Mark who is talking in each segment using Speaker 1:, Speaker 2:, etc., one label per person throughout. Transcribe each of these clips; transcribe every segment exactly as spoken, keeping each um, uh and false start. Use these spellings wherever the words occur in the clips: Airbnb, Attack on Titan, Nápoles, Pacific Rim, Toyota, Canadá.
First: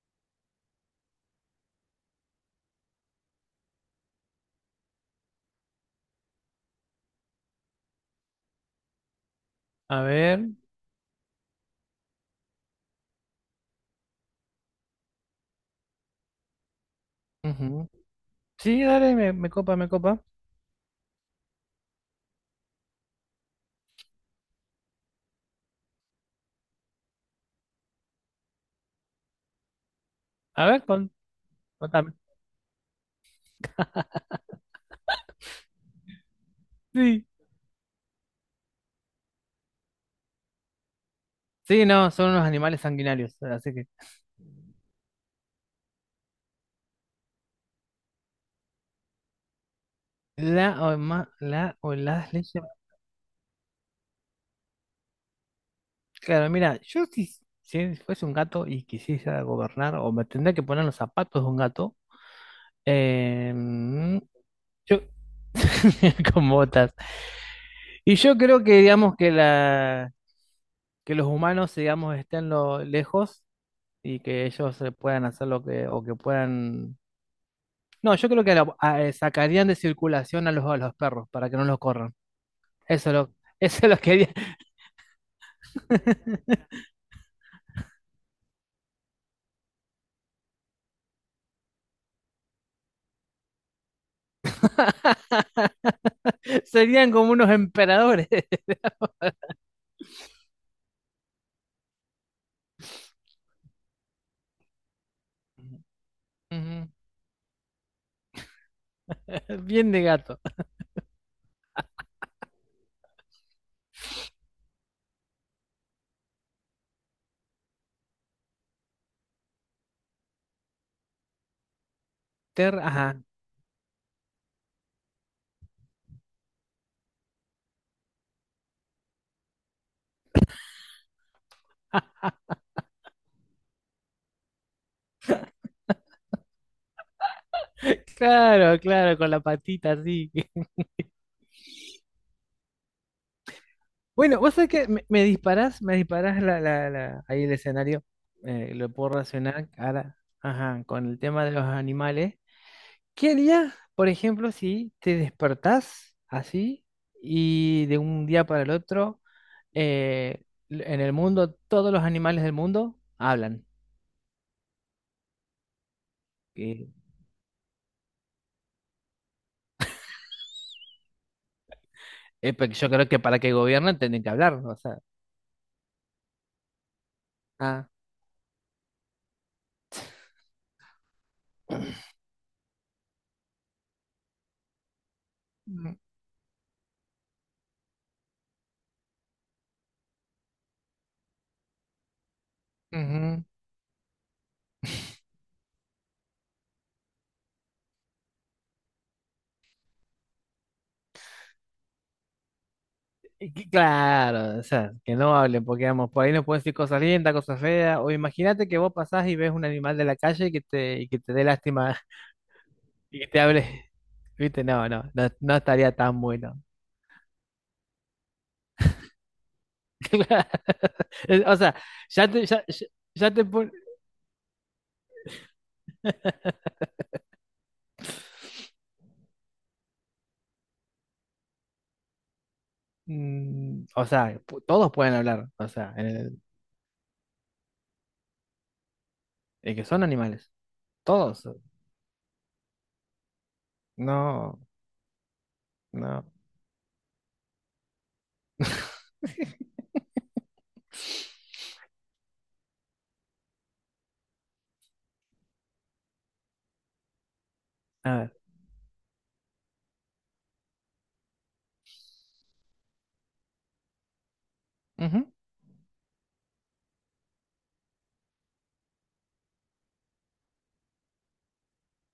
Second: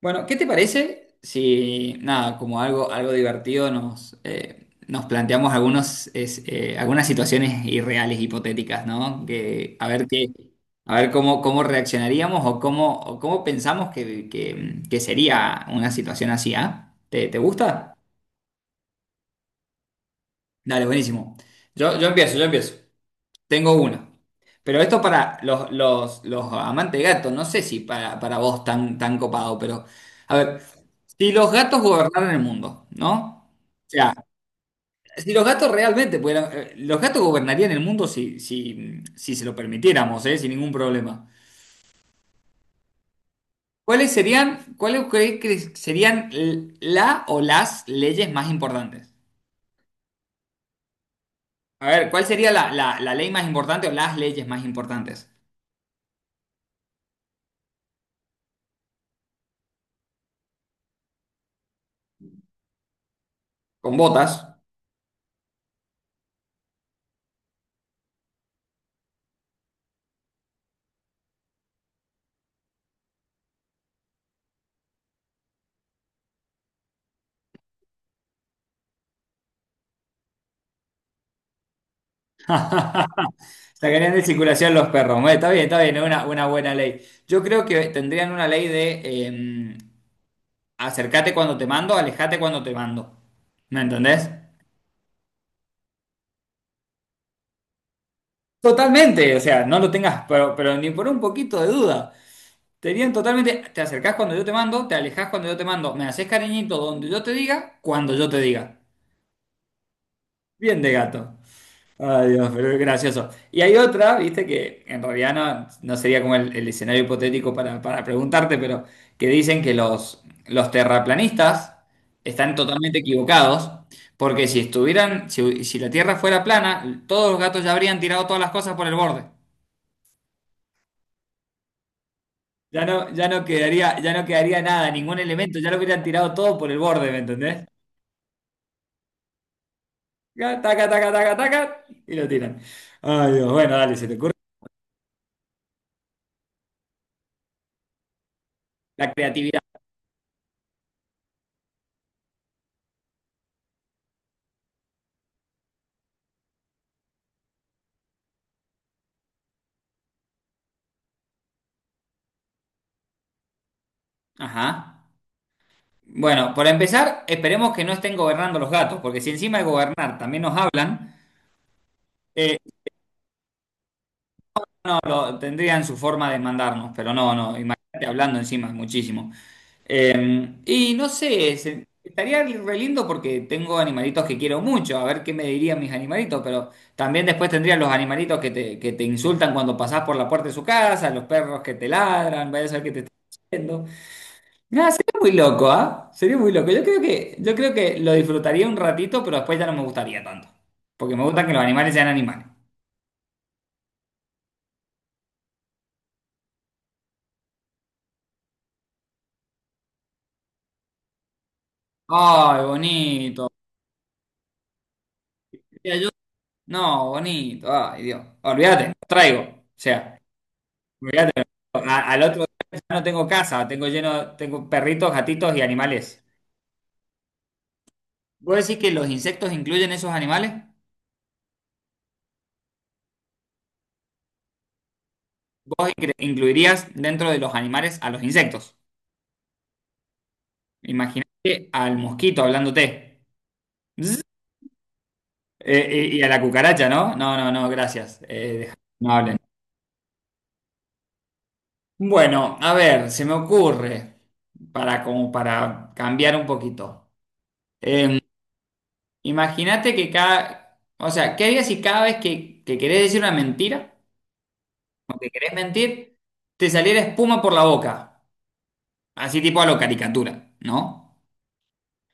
Speaker 1: Bueno, ¿qué te parece si, nada, como algo, algo divertido nos, eh, nos planteamos algunos, es, eh, algunas situaciones irreales, hipotéticas, ¿no? Que, a
Speaker 2: A
Speaker 1: ver qué,
Speaker 2: ver.
Speaker 1: a ver cómo, cómo reaccionaríamos o cómo, o cómo pensamos que, que- que sería una situación así, ¿ah? ¿Te, te
Speaker 2: Ujú.
Speaker 1: gusta?
Speaker 2: Sí, dale, me, me copa, me copa.
Speaker 1: Dale, buenísimo. Yo, yo empiezo, yo empiezo. Tengo una. Pero esto para los, los, los amantes de gato, no sé si para, para vos tan, tan copado, pero... A ver.
Speaker 2: A ver, con,
Speaker 1: Si los gatos
Speaker 2: contame.
Speaker 1: gobernaran el mundo, ¿no? O sea, si los gatos realmente pudieran, eh, los gatos
Speaker 2: Sí.
Speaker 1: gobernarían el mundo si, si, si se lo permitiéramos, ¿eh? Sin ningún problema.
Speaker 2: Sí, no, son unos animales sanguinarios. Así que.
Speaker 1: ¿Cuáles serían, cuáles creéis que serían l- la o las leyes más importantes?
Speaker 2: La o, ma- la
Speaker 1: A
Speaker 2: o
Speaker 1: ver, ¿cuál
Speaker 2: las
Speaker 1: sería
Speaker 2: leyes.
Speaker 1: la, la- la ley más importante o las leyes más importantes?
Speaker 2: Claro, mira, yo si, si fuese un gato y quisiera gobernar, o me tendría que poner los zapatos de un gato.
Speaker 1: Con
Speaker 2: em,
Speaker 1: botas.
Speaker 2: yo, con botas. Y yo creo que, digamos, que la, que los humanos, digamos, estén lo, lejos y que ellos eh, puedan hacer lo que, o que puedan. No, yo creo que la- a- eh, sacarían de circulación a los, a los perros para que no los corran. Eso lo, Eso lo
Speaker 1: Sacarían de
Speaker 2: quería.
Speaker 1: circulación los perros. Bueno, está bien, está bien, es una, una buena ley. Yo creo que tendrían una ley de eh, acercate cuando te mando, alejate cuando te mando. ¿Me entendés?
Speaker 2: Serían como unos emperadores.
Speaker 1: Totalmente, o sea, no lo tengas, pero, pero ni por un poquito de duda. Tenían totalmente, te acercás cuando yo te mando, te alejás cuando yo te mando, me haces cariñito
Speaker 2: Ujú.
Speaker 1: donde yo te diga, cuando yo te diga.
Speaker 2: Bien de gato.
Speaker 1: Bien de gato. Ay, Dios, pero es gracioso. Y hay otra, viste, que en realidad no, no sería como el, el escenario hipotético para, para preguntarte, pero que dicen que los, los terraplanistas están
Speaker 2: Ter-
Speaker 1: totalmente
Speaker 2: Ajá.
Speaker 1: equivocados, porque si estuvieran, si si la Tierra fuera plana, todos los gatos ya habrían tirado todas las cosas por el borde. Ya no, ya no quedaría, ya no quedaría nada, ningún elemento, ya lo hubieran tirado todo por el borde, ¿me entendés?
Speaker 2: Claro, claro, con la patita así.
Speaker 1: Ya, Taca, taca, taca, taca, y lo tiran. Ay, Dios, bueno, dale, se te ocurre
Speaker 2: Bueno, vos sabés que me, me disparás, me disparás la, la- la- ahí el escenario. Eh, lo puedo
Speaker 1: la creatividad.
Speaker 2: relacionar ahora, ajá, con el tema de los animales. ¿Qué harías, por ejemplo, si te despertás así y de un día para el otro, eh, en el mundo, todos los animales del mundo hablan?
Speaker 1: Ajá. Bueno, para
Speaker 2: Que-
Speaker 1: empezar, esperemos que no estén gobernando los gatos, porque si encima de gobernar también nos hablan,
Speaker 2: eh,
Speaker 1: eh,
Speaker 2: porque yo creo que para que gobiernen tienen que hablar, ¿no? O
Speaker 1: no,
Speaker 2: sea,
Speaker 1: lo- tendrían su forma de mandarnos, pero no, no,
Speaker 2: ah,
Speaker 1: imagínate hablando encima, muchísimo. Y no sé, se- estaría re lindo porque tengo animalitos que quiero mucho, a ver qué me dirían mis
Speaker 2: mm,
Speaker 1: animalitos, pero también después tendrían los animalitos que te, que te insultan cuando pasás por la puerta de su casa, los perros que te ladran, vaya a saber qué te están
Speaker 2: ujú.
Speaker 1: diciendo. Nada, sería muy loco, ¿ah? Sería muy loco. Yo creo que, yo creo que lo disfrutaría un ratito, pero después ya no me gustaría tanto, porque me gusta que los animales sean animales.
Speaker 2: Y que- Claro, o sea, que no hablen, porque vamos, por ahí nos pueden decir cosas lindas, cosas feas, o imagínate que vos pasás y ves un animal de la calle y que te, y que te dé lástima
Speaker 1: Ay,
Speaker 2: y que te
Speaker 1: bonito.
Speaker 2: hable, viste, no, no, no, no estaría
Speaker 1: Decía yo,
Speaker 2: tan bueno.
Speaker 1: no, bonito. Ay, Dios. Olvídate, lo traigo. O sea. Mirá,
Speaker 2: O sea,
Speaker 1: a- al
Speaker 2: ya
Speaker 1: otro
Speaker 2: te, ya,
Speaker 1: día
Speaker 2: ya-
Speaker 1: ya no tengo
Speaker 2: ya te
Speaker 1: casa,
Speaker 2: pon-
Speaker 1: tengo lleno, tengo perritos, gatitos y animales. ¿Vos decís que los insectos incluyen esos animales?
Speaker 2: mm. O sea, pu- todos pueden hablar. O
Speaker 1: ¿Vos
Speaker 2: sea, en
Speaker 1: incre-
Speaker 2: el-
Speaker 1: incluirías dentro de los animales a los insectos?
Speaker 2: en que son animales. Todos.
Speaker 1: Imagínate al mosquito hablándote. Zzz.
Speaker 2: No,
Speaker 1: Eh, y, y
Speaker 2: no.
Speaker 1: a la cucaracha, ¿no? No, no, no, gracias. Eh, deja- no hablen. Bueno, a ver, se me ocurre, para, como para cambiar un poquito.
Speaker 2: A
Speaker 1: Em,
Speaker 2: ver.
Speaker 1: imagínate que cada, o sea, ¿qué harías si cada vez que, que querés decir una mentira, no
Speaker 2: Ujú.
Speaker 1: te querés mentir, te saliera espuma por la boca, así tipo a lo caricatura, ¿no?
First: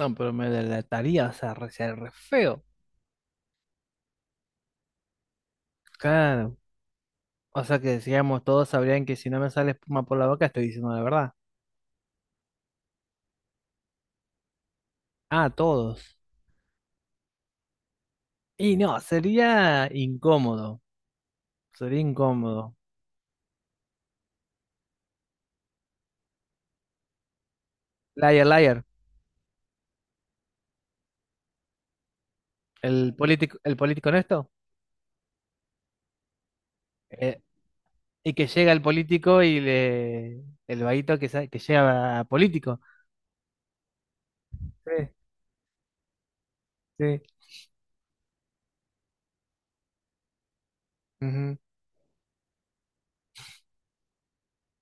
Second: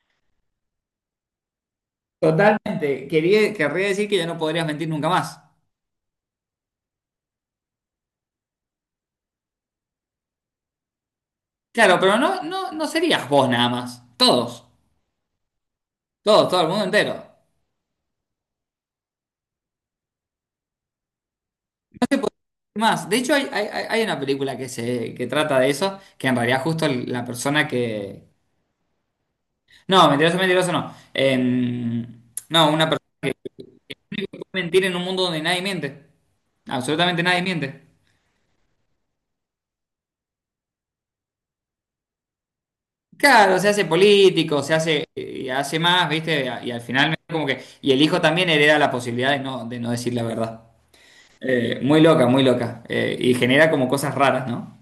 Speaker 2: No, pero me delataría, o sea, re, sería re feo.
Speaker 1: Totalmente. Quería, querría decir que ya no podrías mentir nunca más.
Speaker 2: Claro. O sea que digamos, todos sabrían que si no me sale espuma por la boca, estoy diciendo la verdad.
Speaker 1: Claro, pero no, no, no serías vos nada más. Todos,
Speaker 2: Ah, todos.
Speaker 1: todos, todo el mundo entero. No
Speaker 2: Y no, sería incómodo.
Speaker 1: se
Speaker 2: Sería
Speaker 1: puede mentir
Speaker 2: incómodo.
Speaker 1: más. De hecho, hay, hay- hay- hay una película que se que trata de eso, que en realidad justo la persona que.
Speaker 2: Liar, liar.
Speaker 1: No, mentiroso, mentiroso no. Em, no, una persona
Speaker 2: El
Speaker 1: que
Speaker 2: político, el político
Speaker 1: puede
Speaker 2: honesto.
Speaker 1: mentir en un mundo donde nadie miente. Absolutamente nadie
Speaker 2: eh,
Speaker 1: miente.
Speaker 2: Y que llega el político y le. El vaguito que, sa- que llega a político.
Speaker 1: Claro, se hace político, se hace,
Speaker 2: Sí,
Speaker 1: eh, hace más, ¿viste? Y al final
Speaker 2: sí,
Speaker 1: como que, y el hijo también hereda la posibilidad de no, de no decir la verdad.
Speaker 2: ujú,
Speaker 1: Eh, muy loca, muy loca. Eh, y genera como cosas raras, ¿no?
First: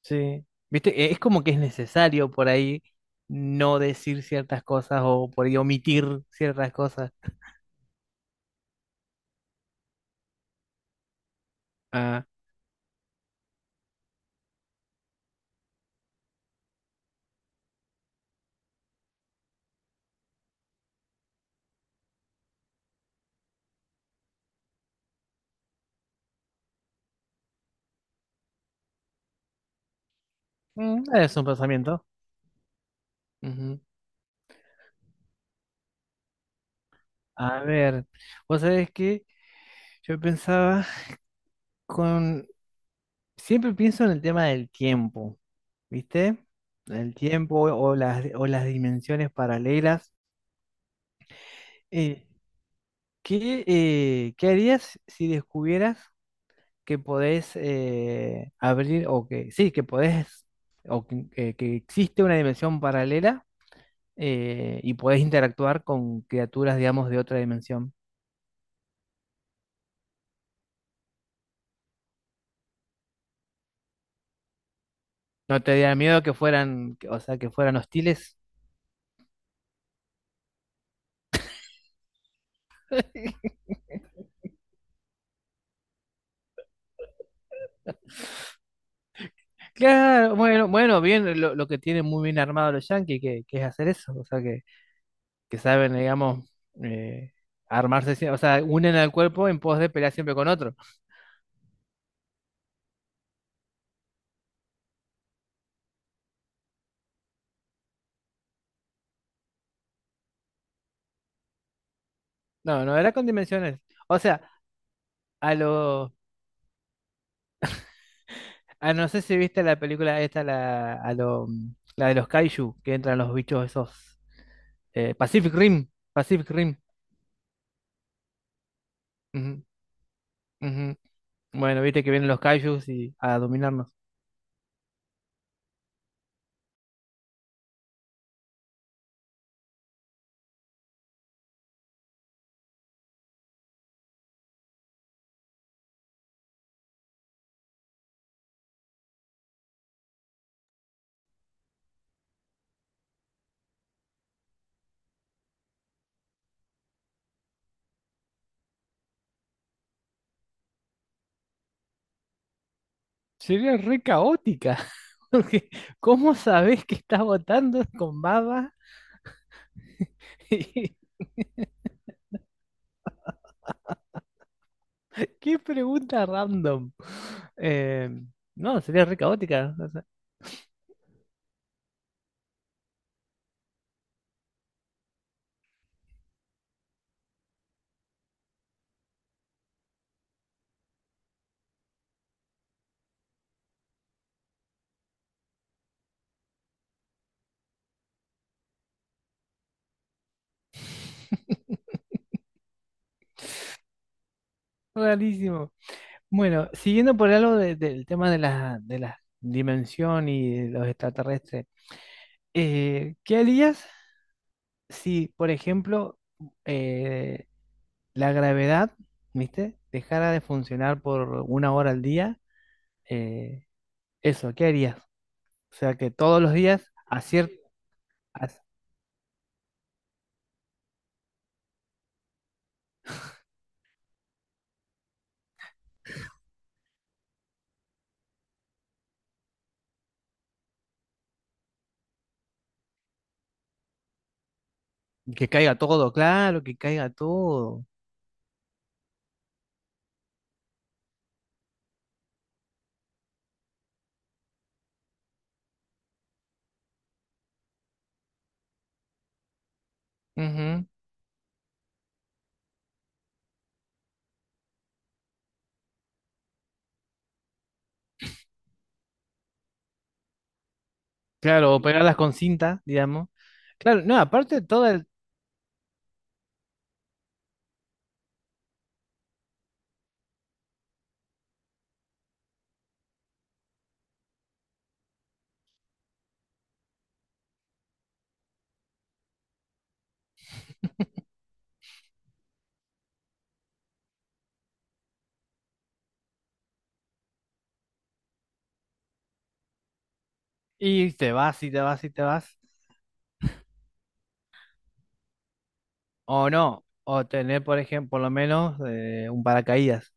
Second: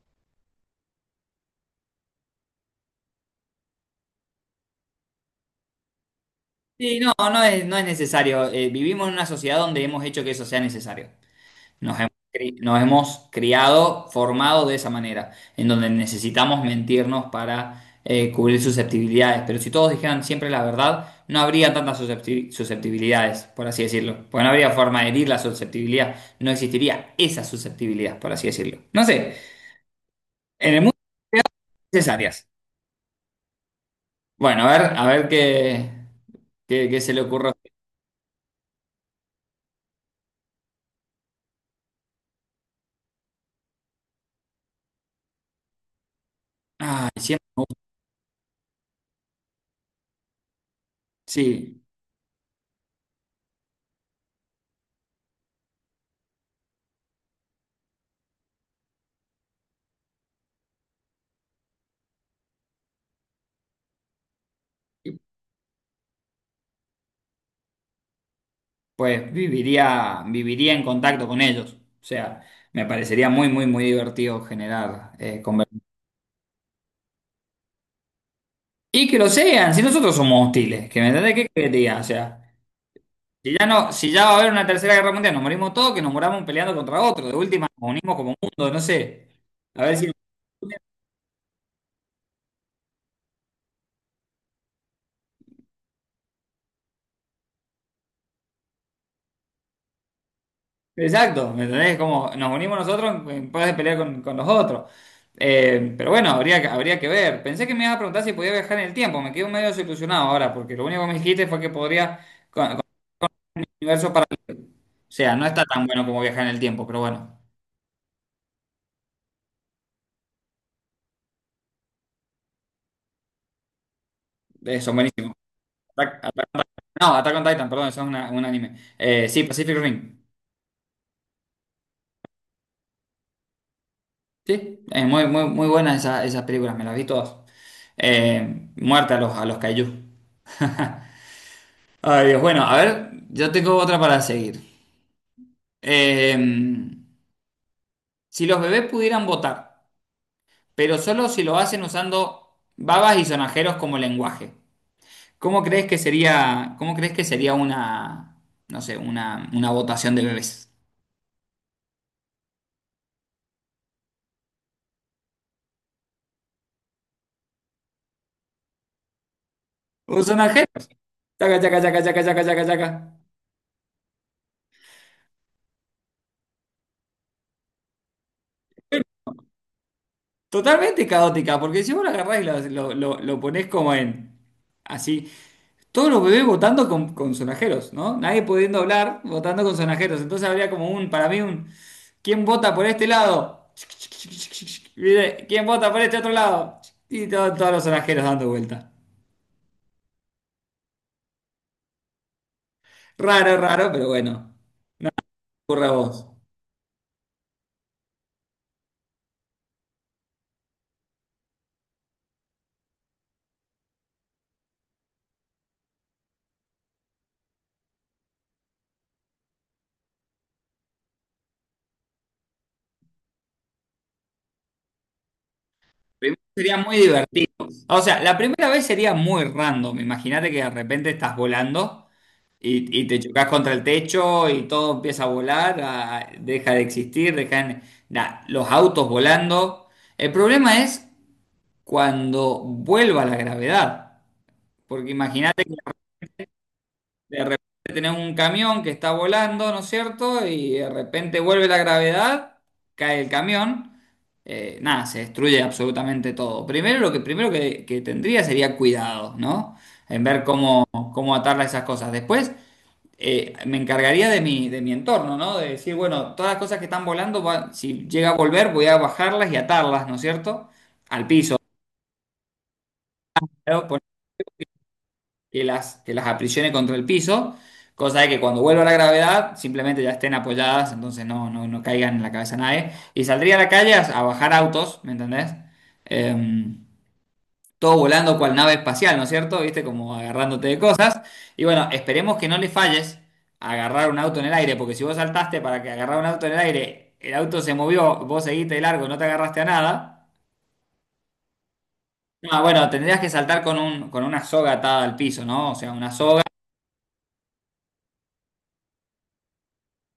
Speaker 2: sí. ¿Viste? Eh, Es como que es necesario por ahí no decir ciertas cosas o por ahí omitir ciertas
Speaker 1: Sí, no,
Speaker 2: cosas.
Speaker 1: no es, no es necesario. Eh, vivimos en una sociedad donde hemos hecho que eso sea necesario. Nos hemos,
Speaker 2: Ah,
Speaker 1: cri- nos hemos criado, formado de esa manera, en donde necesitamos mentirnos para eh, cubrir susceptibilidades. Pero si todos dijeran siempre la verdad, no habría tantas suscepti- susceptibilidades, por así decirlo. Porque no habría forma de herir la susceptibilidad. No existiría esa susceptibilidad, por así decirlo. No sé, en el mundo
Speaker 2: mm, es
Speaker 1: hay
Speaker 2: un pensamiento.
Speaker 1: necesarias.
Speaker 2: Ujú.
Speaker 1: Bueno, a ver, a ver qué, qué, qué se le ocurre.
Speaker 2: A ver, vos sabés que yo pensaba con. Siempre pienso en el tema del tiempo, ¿viste?
Speaker 1: Ay,
Speaker 2: El
Speaker 1: siempre,
Speaker 2: tiempo
Speaker 1: me gusta.
Speaker 2: o las, o las dimensiones paralelas.
Speaker 1: Sí.
Speaker 2: Eh, ¿Qué, eh, qué harías si descubrieras que podés eh, abrir o que sí, que podés o que, que- que existe una dimensión paralela eh, y podés interactuar con criaturas, digamos, de otra dimensión?
Speaker 1: Pues viviría, viviría en contacto con ellos. O sea, me parecería muy, muy, muy divertido generar eh,
Speaker 2: ¿No
Speaker 1: conver-
Speaker 2: te daría miedo que fueran, que- o sea, que fueran hostiles?
Speaker 1: Y que lo sean, si nosotros somos hostiles, que me entendés qué quería. O sea, si ya no, si ya va a haber una tercera guerra mundial, nos morimos todos, que nos moramos peleando contra otro. De última, nos unimos como mundo, no sé. A ver si.
Speaker 2: Claro, bueno, bueno, bien, lo, lo que tienen muy bien armado los yankees, que, que es hacer eso, o sea, que, que saben, digamos, eh, armarse, sie- o sea, unen al cuerpo en pos de pelear siempre con otro.
Speaker 1: Exacto, ¿me entendés? Como nos unimos nosotros en pos de pelear con, con los otros. Eh, pero bueno, habría, que- habría que ver. Pensé que me ibas a preguntar si podía viajar en el tiempo. Me quedo medio desilusionado ahora, porque lo único que me dijiste fue que podría con, con el
Speaker 2: No, no era con dimensiones.
Speaker 1: universo
Speaker 2: O
Speaker 1: para...
Speaker 2: sea,
Speaker 1: O sea, no
Speaker 2: a
Speaker 1: está tan bueno
Speaker 2: lo,
Speaker 1: como viajar en el tiempo, pero bueno,
Speaker 2: a no sé si viste la película esta, la, a lo, mm, la de los kaiju, que entran los bichos esos.
Speaker 1: eh, son
Speaker 2: eh,
Speaker 1: buenísimos.
Speaker 2: Pacific Rim,
Speaker 1: Attack-
Speaker 2: Pacific
Speaker 1: Attack-
Speaker 2: Rim.
Speaker 1: no, Attack on Titan, perdón, eso es una- un anime. Eh, sí,
Speaker 2: Ujú,
Speaker 1: Pacific Rim.
Speaker 2: ujú. Bueno, viste que vienen los kaijus y a dominarnos.
Speaker 1: Sí, es muy, muy, muy buenas esas, esas películas, me las vi todas. Eh, muerta a los, a los kaiju. Ay, Dios, bueno, a ver, yo tengo otra para seguir. Eh, si los bebés pudieran votar, pero solo si lo hacen usando babas y sonajeros como lenguaje, ¿cómo crees que sería, cómo crees que sería una, no sé, una, una votación de bebés?
Speaker 2: Sería re caótica. Porque ¿cómo sabés que estás votando con baba?
Speaker 1: Un sonajero. Chaca, chaca, chaca, chaca, chaca, chaca, chaca.
Speaker 2: Qué pregunta random. Eh, no, sería re caótica. O sea,
Speaker 1: Totalmente caótica, porque si vos lo agarrás y lo, lo, lo- lo ponés como en, así, todos los bebés votando con, con sonajeros, ¿no? Nadie pudiendo hablar, votando con sonajeros. Entonces habría como un, para mí, un, ¿quién vota por este lado? ¿Viste? ¿Quién vota por este otro lado? Y todo- todos los sonajeros dando vuelta. Raro, raro, pero bueno,
Speaker 2: rarísimo.
Speaker 1: ocurre a vos.
Speaker 2: Bueno, siguiendo por algo de- del tema de la, de la dimensión y de los extraterrestres, eh, ¿qué harías si, por ejemplo, eh, la gravedad, ¿viste? Dejara de funcionar por una hora al día? Eh, eso, ¿qué harías? O sea, que
Speaker 1: Primero
Speaker 2: todos los
Speaker 1: sería
Speaker 2: días
Speaker 1: muy
Speaker 2: a
Speaker 1: divertido.
Speaker 2: cier-
Speaker 1: O sea, la
Speaker 2: a-
Speaker 1: primera vez sería muy random. Imagínate que de repente estás volando. Y, y te chocas contra el techo y todo empieza a volar, a- deja de existir, dejan nah, los autos volando. El problema es cuando vuelva la gravedad, porque
Speaker 2: que
Speaker 1: imagínate que
Speaker 2: caiga todo, claro, que caiga
Speaker 1: de repente
Speaker 2: todo.
Speaker 1: tenés un camión que está volando, ¿no es cierto? Y de repente vuelve la gravedad, cae el camión, eh, nada, se destruye absolutamente todo. Primero lo que primero que, que tendría sería cuidado, ¿no? En ver cómo,
Speaker 2: Ujú.
Speaker 1: cómo atarla a esas cosas. Después eh, me encargaría de mi, de mi entorno, ¿no? De decir, bueno, todas las cosas que están volando, va- si llega a volver, voy a bajarlas y atarlas, ¿no es cierto? Al piso,
Speaker 2: Claro, o pegarlas con cinta, digamos.
Speaker 1: ¿no? Por-
Speaker 2: Claro, no, aparte todo el...
Speaker 1: que las, que las aprisione contra el piso, cosa de que cuando vuelva la gravedad, simplemente ya estén apoyadas, entonces no, no, no caigan en la cabeza a nadie. Y saldría a la calle a, a bajar autos, ¿me entendés? Em, todo volando cual nave espacial, ¿no es cierto? ¿Viste? Como agarrándote de cosas. Y bueno, esperemos que no le falles a agarrar un auto en el aire, porque si vos saltaste para que agarrar un auto en el aire, el auto se movió, vos seguiste de largo, no te agarraste a nada.
Speaker 2: Y te vas y te vas y te vas.
Speaker 1: Ah, bueno, tendrías que saltar con un, con una soga atada al piso, ¿no? O sea, una soga.
Speaker 2: O no, o tener, por ejemplo, por lo menos eh, un paracaídas.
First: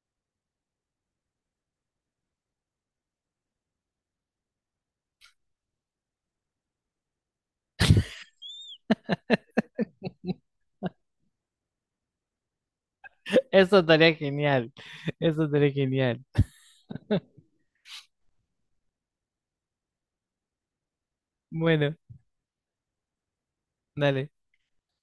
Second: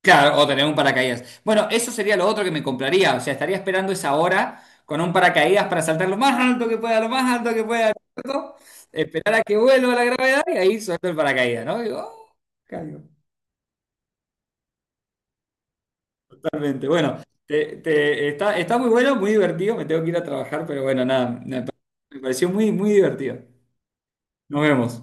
Speaker 1: Claro, o tener un paracaídas. Bueno, eso sería lo otro que me compraría. O sea, estaría esperando esa hora con un paracaídas para saltar lo más alto que pueda, lo más alto que pueda, ¿no? Esperar a que vuelva la gravedad y ahí suelto el paracaídas, ¿no? Digo, "Oh, caigo".
Speaker 2: Eso estaría genial. Eso estaría genial.
Speaker 1: Totalmente. Bueno, te- te- está, está muy bueno, muy divertido. Me tengo que ir a trabajar, pero bueno, nada, me pa-
Speaker 2: Bueno,
Speaker 1: me pareció muy, muy divertido.
Speaker 2: dale.
Speaker 1: Nos vemos.